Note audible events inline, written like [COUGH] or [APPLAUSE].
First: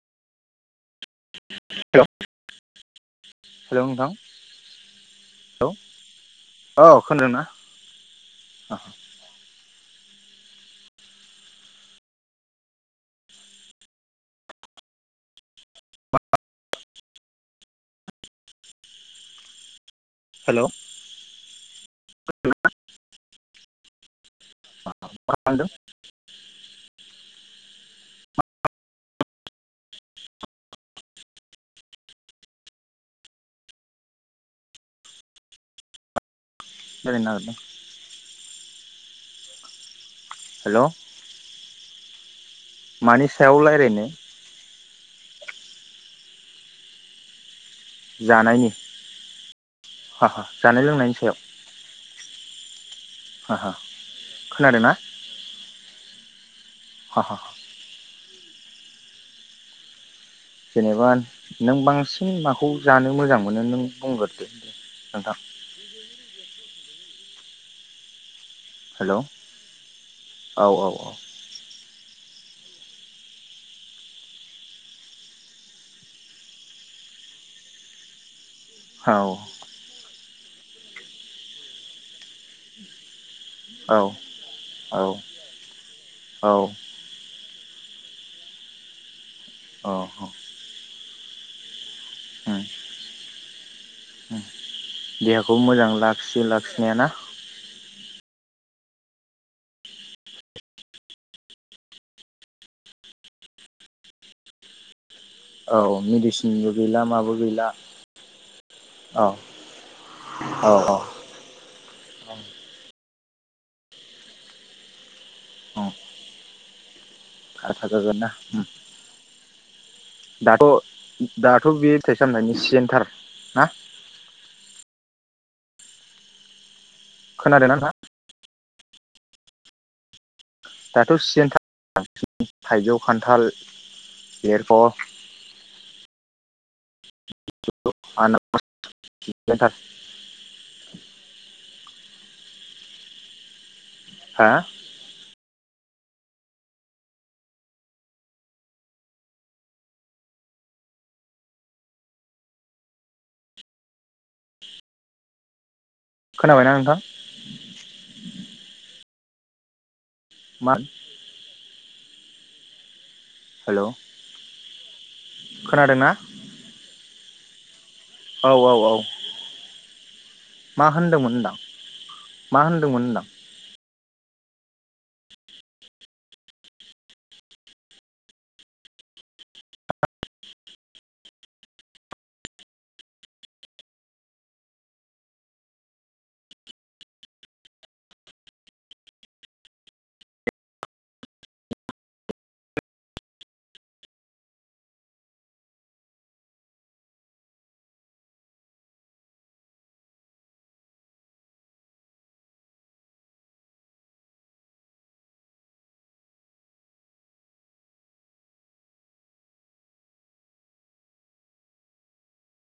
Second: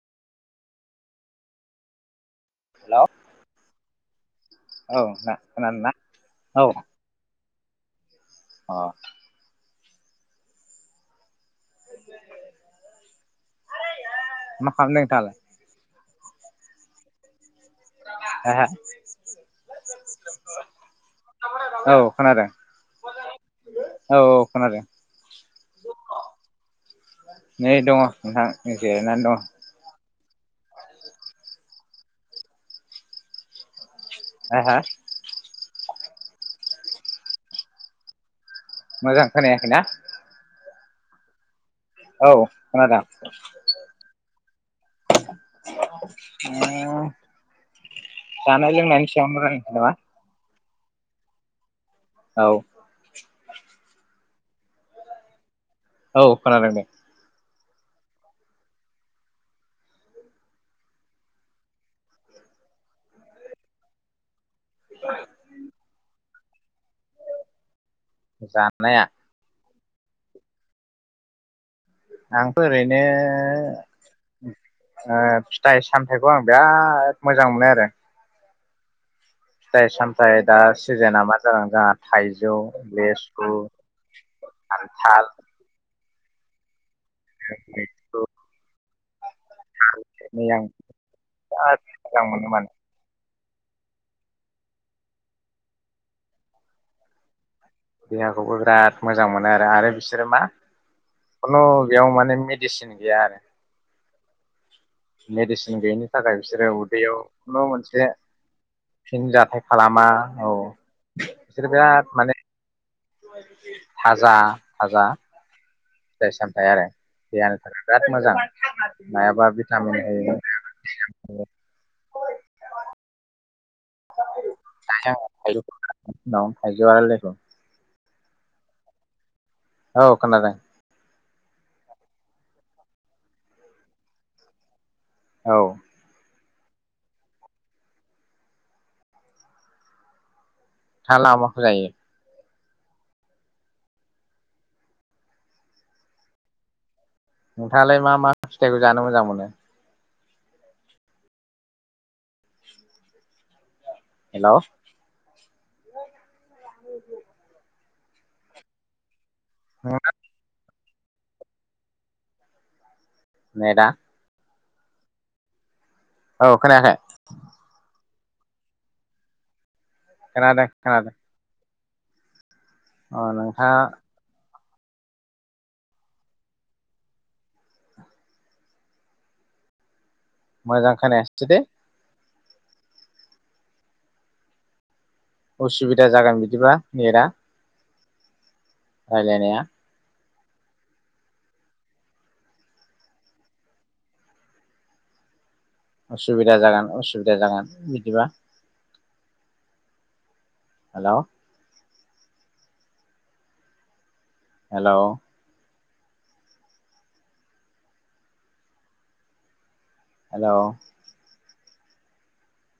Hello hello hello नोंथां औ ना हेल खोनादों ना औ खोनदों ना? अ [UNINTELLIGIBLE] मा खालामदों नोंथाङालाय? हा हा हेल' औ खोनादों। मा औ औ खोनदो। खालामदों नै दङ नोंथां जिरायनानै दङ। हा हा गेलेनो नागिरदों मोजां खोनायाखै ना? हेल' औ। खोनादों मानि सायाव रायलायनो? [UNINTELLIGIBLE] जानाय लोंनायनि जानायनि सायावनो रायलायनोसै हा हा नामा? जानाय लोंनायनि सायाव औ ह ह खोनादोंना? औ खोनादों दे। [INAUDIBLE] जेनेबा नों बांसिन माखौ जानो मोजां मोनो नों बुंगोर? दे नोंथां। [INAUDIBLE] जानाया हेल' औ औ औ। आंथ' ओरैनो ओ फिथाइ सामथाइखौ आं बिराद मोजां मोनो आरो। औ। फिथाइ सामथाइ दा सिजोना मा जागोन जाहा? थाइजौ, लेसु, औ खान्थाल औ। [UNINTELLIGIBLE] [UNINTELLIGIBLE] उम मोजां [UNINTELLIGIBLE] मोजां मोनो मानो होम देहाखौ मोजां लाखियो लाखिनाया ना? देहाखौबो बिराद मोजां मोनो आरो आरो बिसोरो मा खुनु बेयाव माने मेडिसिन गैया आरो। मेडिसिन औ गैयिनि थाखाय बिसोरो मेडिसिनबो गैला उदैयाव माबो खुनु गैला मोनसे फिन औ जाथाय खालामा औ। बिसोरो बिराद माने थाजा थाजा। औ फिथाइ सामथाय आरो। बेयानोथार बिराद थाजागोन ना मोजां मायाबा बि दाथ' दाथ' बे फिथाइ सामनायनि सिजनथार। ना। [UNINTELLIGIBLE] खोनादों ना नोंथांआ? औ खोनादों। दाथ' सिजेनथार थाइजौ, खान्थाल, लेरख' औ। [INAUDIBLE] [UNINTELLIGIBLE] हा। नोंथाङालाय मा मा फिथाइखौ जानो मोजां मोनो? हेल' खोनाबायना नोंथां। [INAUDIBLE] [INAUDIBLE] [UNINTELLIGIBLE] हेल' नेदा [INAUDIBLE] औ खोनायाखै? [INAUDIBLE] औ औ औ। खोनादों मा खोनादों होनदोंमोन होनदां? [INAUDIBLE] होनदां अ नोंथाङा मोजां खोनायासै दे। असुबिदा जागोन बिदिबा नेटआ। रायलायनाया। उसुबिदा जागोन असुबिदा जागोन बिदिबा। हेल' हेल' हेल'